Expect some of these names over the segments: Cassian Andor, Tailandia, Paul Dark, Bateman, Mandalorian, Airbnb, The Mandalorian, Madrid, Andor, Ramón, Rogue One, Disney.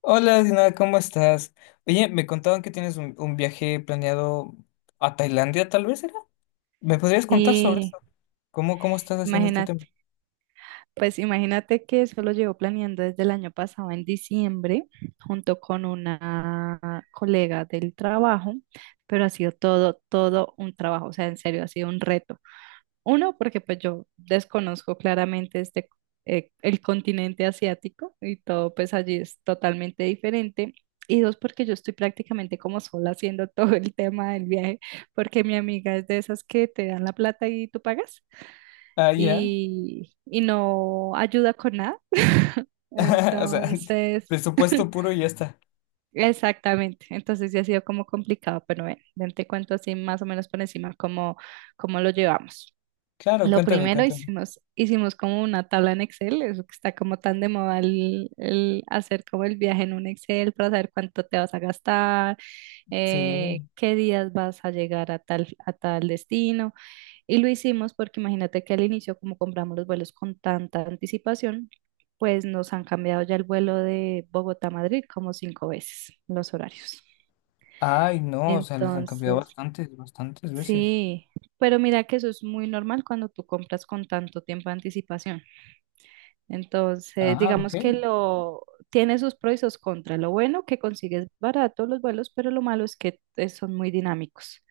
Hola, Dina, ¿cómo estás? Oye, me contaban que tienes un viaje planeado a Tailandia, tal vez era. ¿Me podrías contar sobre Sí, eso? ¿Cómo estás haciendo este tema? imagínate, imagínate que eso lo llevo planeando desde el año pasado en diciembre, junto con una colega del trabajo, pero ha sido todo, todo un trabajo, o sea, en serio, ha sido un reto. Uno, porque pues yo desconozco claramente este, el continente asiático y todo pues allí es totalmente diferente. Y dos, porque yo estoy prácticamente como sola haciendo todo el tema del viaje, porque mi amiga es de esas que te dan la plata y tú pagas. Ah, ya. Y no ayuda con nada. O sea, Entonces, presupuesto puro y ya está. exactamente. Entonces sí ha sido como complicado, pero bueno, ven, te cuento así más o menos por encima cómo lo llevamos. Claro, Lo cuéntame, primero cuéntame. hicimos como una tabla en Excel, eso que está como tan de moda el hacer como el viaje en un Excel para saber cuánto te vas a gastar, Sí. qué días vas a llegar a tal destino. Y lo hicimos porque imagínate que al inicio, como compramos los vuelos con tanta anticipación, pues nos han cambiado ya el vuelo de Bogotá a Madrid como 5 veces los horarios. Ay, no, o sea, les han cambiado Entonces, bastantes, bastantes veces. sí, pero mira que eso es muy normal cuando tú compras con tanto tiempo de anticipación. Entonces, Ah, digamos que ok. lo tiene sus pros y sus contras. Lo bueno que consigues barato los vuelos, pero lo malo es que son muy dinámicos.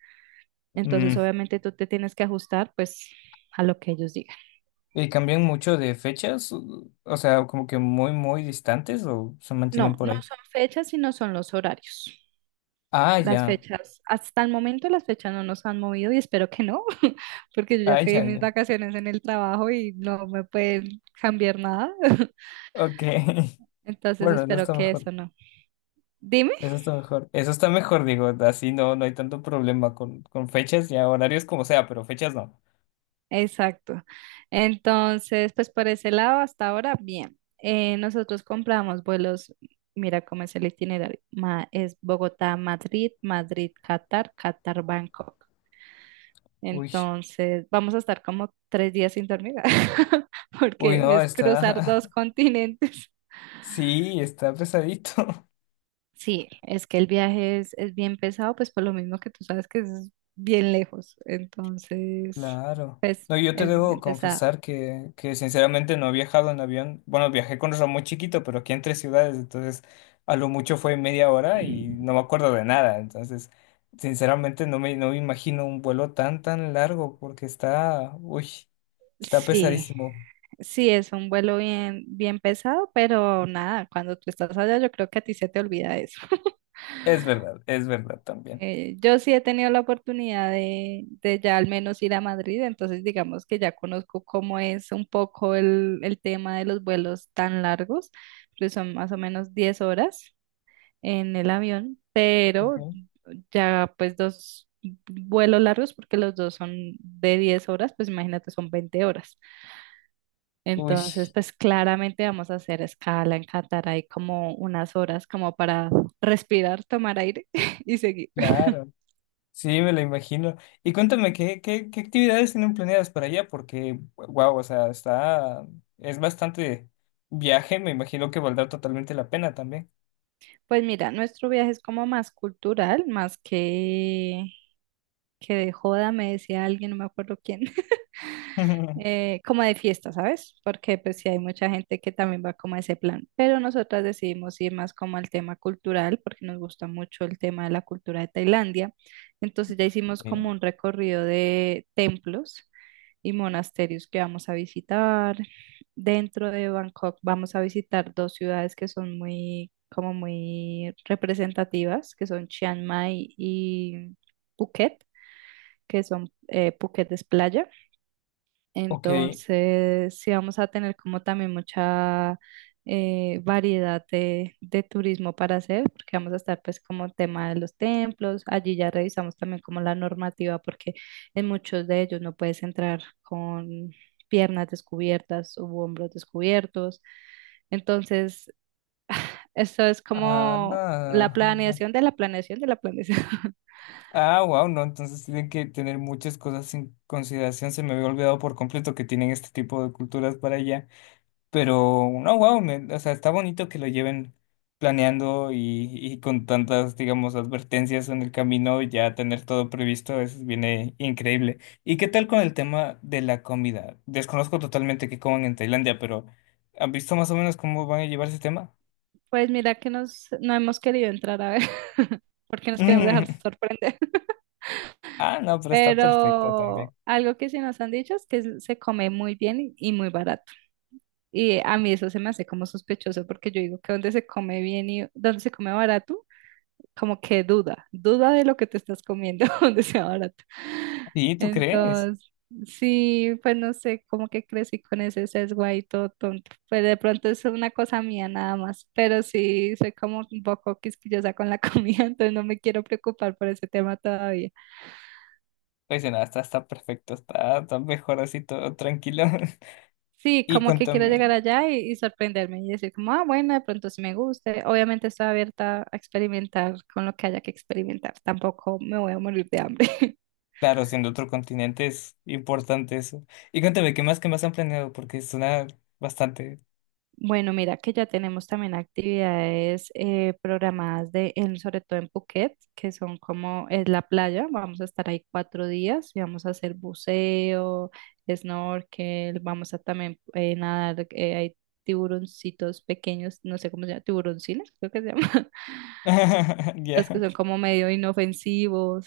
Entonces, Mm, obviamente tú te tienes que ajustar pues a lo que ellos digan. ¿y cambian mucho de fechas? O sea, como que muy, muy distantes o se mantienen No, por no ahí. son fechas, sino son los horarios. Ah, Las ya. fechas, hasta el momento las fechas no nos han movido y espero que no, porque yo ya Ah, pedí ya, mis ya. vacaciones en el trabajo y no me pueden cambiar nada. Ok. Entonces Bueno, no espero está que mejor. eso no. Dime. Eso está mejor. Eso está mejor, digo, así no, no hay tanto problema con fechas y horarios como sea, pero fechas no. Exacto. Entonces, pues por ese lado, hasta ahora, bien. Nosotros compramos vuelos, mira cómo es el itinerario. Es Bogotá, Madrid, Madrid, Qatar, Qatar, Bangkok. Uy, Entonces, vamos a estar como 3 días sin dormir, uy, porque no, es cruzar está, dos continentes. sí, está pesadito. Sí, es que el viaje es bien pesado, pues por lo mismo que tú sabes que es bien lejos. Entonces, Claro. pues No, yo te es debo bien pesado. confesar que sinceramente no he viajado en avión. Bueno, viajé con Ramón chiquito, pero aquí entre ciudades, entonces a lo mucho fue media hora y no me acuerdo de nada. Entonces, sinceramente no me imagino un vuelo tan, tan largo porque está, uy, está Sí, pesadísimo. sí, es un vuelo bien, bien pesado, pero nada, cuando tú estás allá, yo creo que a ti se te olvida eso. Es verdad también. Yo sí he tenido la oportunidad de ya al menos ir a Madrid, entonces digamos que ya conozco cómo es un poco el tema de los vuelos tan largos, que son más o menos 10 horas en el avión, pero Okay. ya pues dos vuelos largos, porque los dos son de 10 horas, pues imagínate, son 20 horas. Uy, Entonces, pues claramente vamos a hacer escala en Qatar, hay como unas horas como para respirar, tomar aire y seguir. claro. Sí, me lo imagino. Y cuéntame, ¿qué actividades tienen planeadas para allá? Porque, wow, o sea, está, es bastante viaje, me imagino que valdrá totalmente la pena también. Pues mira, nuestro viaje es como más cultural, más que de joda, me decía alguien, no me acuerdo quién, como de fiesta, ¿sabes? Porque pues sí hay mucha gente que también va como a ese plan, pero nosotras decidimos ir más como al tema cultural, porque nos gusta mucho el tema de la cultura de Tailandia. Entonces ya hicimos como Sí. un recorrido de templos y monasterios que vamos a visitar. Dentro de Bangkok vamos a visitar dos ciudades que son muy, como muy representativas, que son Chiang Mai y Phuket, que son Phuket es playa. Ok. Entonces, sí vamos a tener como también mucha variedad de turismo para hacer, porque vamos a estar pues como tema de los templos, allí ya revisamos también como la normativa, porque en muchos de ellos no puedes entrar con piernas descubiertas u hombros descubiertos. Entonces, esto es Ah, como la ah, mira. planeación de la planeación de la planeación. Ah, wow, no, entonces tienen que tener muchas cosas en consideración. Se me había olvidado por completo que tienen este tipo de culturas para allá. Pero, no, wow, o sea, está bonito que lo lleven planeando y con tantas, digamos, advertencias en el camino, ya tener todo previsto, es, viene increíble. ¿Y qué tal con el tema de la comida? Desconozco totalmente qué coman en Tailandia, pero ¿han visto más o menos cómo van a llevar ese tema? Pues mira que no hemos querido entrar a ver, porque nos queremos dejar sorprender. Ah, no, pero está perfecto Pero también. algo que sí nos han dicho es que se come muy bien y muy barato. Y a mí eso se me hace como sospechoso porque yo digo que donde se come bien y donde se come barato, como que duda, duda de lo que te estás comiendo donde sea barato. ¿Y tú crees? Entonces, sí, pues no sé, como que crecí con ese sesgo ahí todo tonto. Pues de pronto es una cosa mía nada más, pero sí soy como un poco quisquillosa con la comida, entonces no me quiero preocupar por ese tema todavía. Pues nada, está, está perfecto, está, está mejor así, todo tranquilo. Sí, Y como que quiero llegar cuéntame. allá y sorprenderme y decir como, ah, bueno, de pronto sí me guste. Obviamente estoy abierta a experimentar con lo que haya que experimentar. Tampoco me voy a morir de hambre. Claro, siendo otro continente es importante eso. Y cuéntame, ¿qué más han planeado? Porque suena bastante. Bueno, mira que ya tenemos también actividades programadas sobre todo en Phuket, que son como es la playa. Vamos a estar ahí 4 días y vamos a hacer buceo, snorkel, vamos a también nadar, hay tiburoncitos pequeños, no sé cómo se llama, tiburoncines, creo que se llama. Los que Ya. son como medio inofensivos.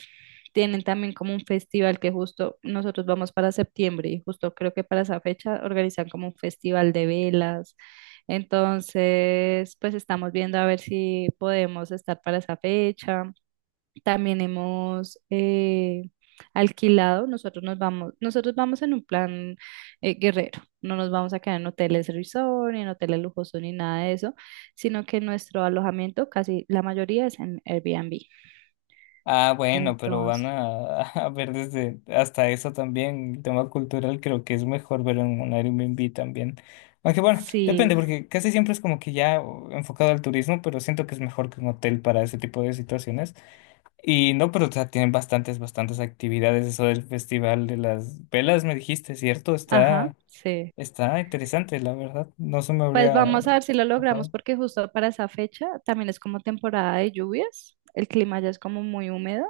Tienen también como un festival que justo nosotros vamos para septiembre y justo creo que para esa fecha organizan como un festival de velas. Entonces, pues estamos viendo a ver si podemos estar para esa fecha. También hemos alquilado, nosotros nos vamos, nosotros vamos en un plan guerrero, no nos vamos a quedar en hoteles resort, ni en hoteles lujosos, ni nada de eso, sino que nuestro alojamiento, casi la mayoría es en Airbnb. Ah, bueno, pero van Entonces, a, a ver desde hasta eso también. El tema cultural creo que es mejor verlo en un Airbnb también. Aunque bueno, depende, sí, porque casi siempre es como que ya oh, enfocado al turismo, pero siento que es mejor que un hotel para ese tipo de situaciones. Y no, pero o sea, tienen bastantes, bastantes actividades. Eso del festival de las velas, me dijiste, ¿cierto? ajá, Está. sí. Está interesante, la verdad. No se me Pues habría vamos a ver si lo logramos pasado. porque justo para esa fecha también es como temporada de lluvias, el clima ya es como muy húmedo.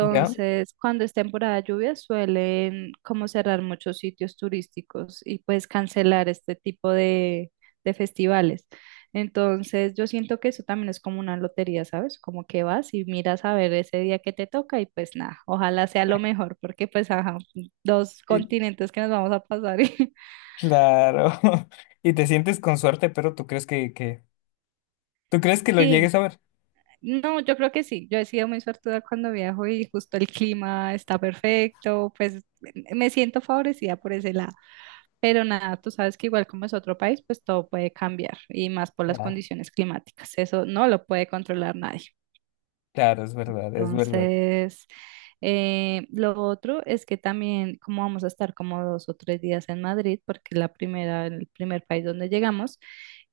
¿Ya? cuando es temporada de lluvia, suelen como cerrar muchos sitios turísticos y pues cancelar este tipo de festivales. Entonces, yo siento que eso también es como una lotería, ¿sabes? Como que vas y miras a ver ese día que te toca y pues nada, ojalá sea lo mejor, porque pues ajá, dos Y continentes que nos vamos a pasar. claro. Y te sientes con suerte, pero tú crees que tú crees que lo Sí, llegues a ver. no, yo creo que sí. Yo he sido muy suertuda cuando viajo y justo el clima está perfecto, pues me siento favorecida por ese lado. Pero nada, tú sabes que igual como es otro país, pues todo puede cambiar y más por las Claro, condiciones climáticas. Eso no lo puede controlar nadie. claro, es verdad, es verdad. Entonces, lo otro es que también como vamos a estar como 2 o 3 días en Madrid, porque el primer país donde llegamos,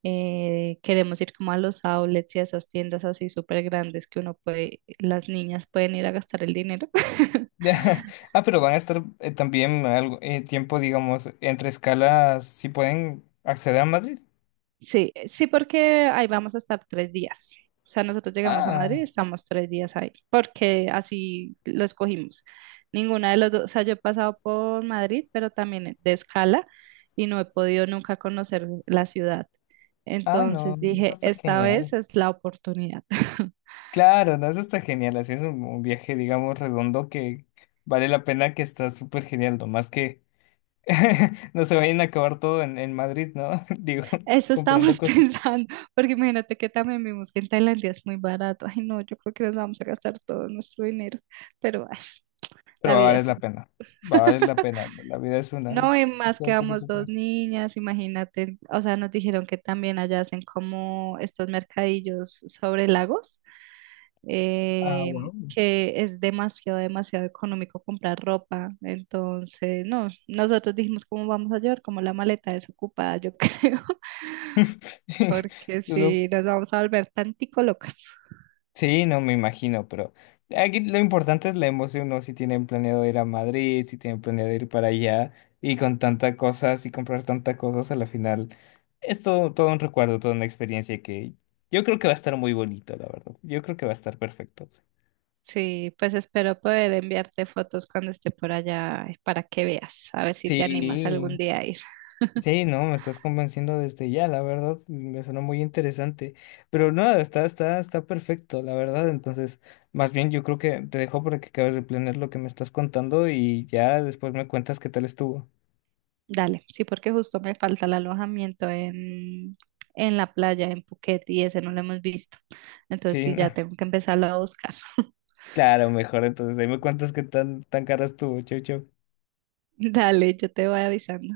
queremos ir como a los outlets y a esas tiendas así súper grandes que uno puede, las niñas pueden ir a gastar el dinero. Ya. Ah, pero van a estar también algo tiempo, digamos, entre escalas, si pueden acceder a Madrid. Sí, sí, porque ahí vamos a estar 3 días. O sea, nosotros llegamos a Madrid y Ah, estamos 3 días ahí, porque así lo escogimos. Ninguna de los dos, o sea, yo he pasado por Madrid, pero también de escala y no he podido nunca conocer la ciudad. ah, no, Entonces eso dije, está esta genial. vez es la oportunidad. Claro, no, eso está genial. Así es un viaje, digamos, redondo que vale la pena, que está súper genial, nomás que no se vayan a acabar todo en Madrid, ¿no? Digo, Eso comprando estábamos cosas. pensando, porque imagínate que también vimos que en Tailandia es muy barato. Ay, no, yo creo que nos vamos a gastar todo nuestro dinero, pero ay, Pero la va a vida valer es la una. pena. Va a valer la pena. La vida es una. No, Es- y es más que todo lo que tú vamos dos tienes. niñas, imagínate, o sea, nos dijeron que también allá hacen como estos mercadillos sobre lagos, Ah, eh, wow. que es demasiado, demasiado económico comprar ropa. Entonces, no, nosotros dijimos cómo vamos a llevar, como la maleta desocupada, yo creo, porque Solo- si nos vamos a volver tantico locas. sí, no me imagino, pero aquí lo importante es la emoción, ¿no? Si tienen planeado ir a Madrid, si tienen planeado ir para allá y con tantas cosas y comprar tantas cosas, a la final es todo, todo un recuerdo, toda una experiencia que yo creo que va a estar muy bonito, la verdad. Yo creo que va a estar perfecto. Sí, pues espero poder enviarte fotos cuando esté por allá para que veas, a ver si te animas algún Sí, día a ir. sí, no, me estás convenciendo desde ya, la verdad, me sonó muy interesante. Pero no, está, está, está perfecto, la verdad. Entonces, más bien yo creo que te dejo para que acabes de planear lo que me estás contando y ya después me cuentas qué tal estuvo. Dale, sí, porque justo me falta el alojamiento en la playa, en Phuket, y ese no lo hemos visto. Entonces Sí, sí, no, ya tengo que empezarlo a buscar. claro, mejor. Entonces, ahí me cuentas qué tan, tan cara estuvo. Chau, chau. Dale, yo te voy avisando.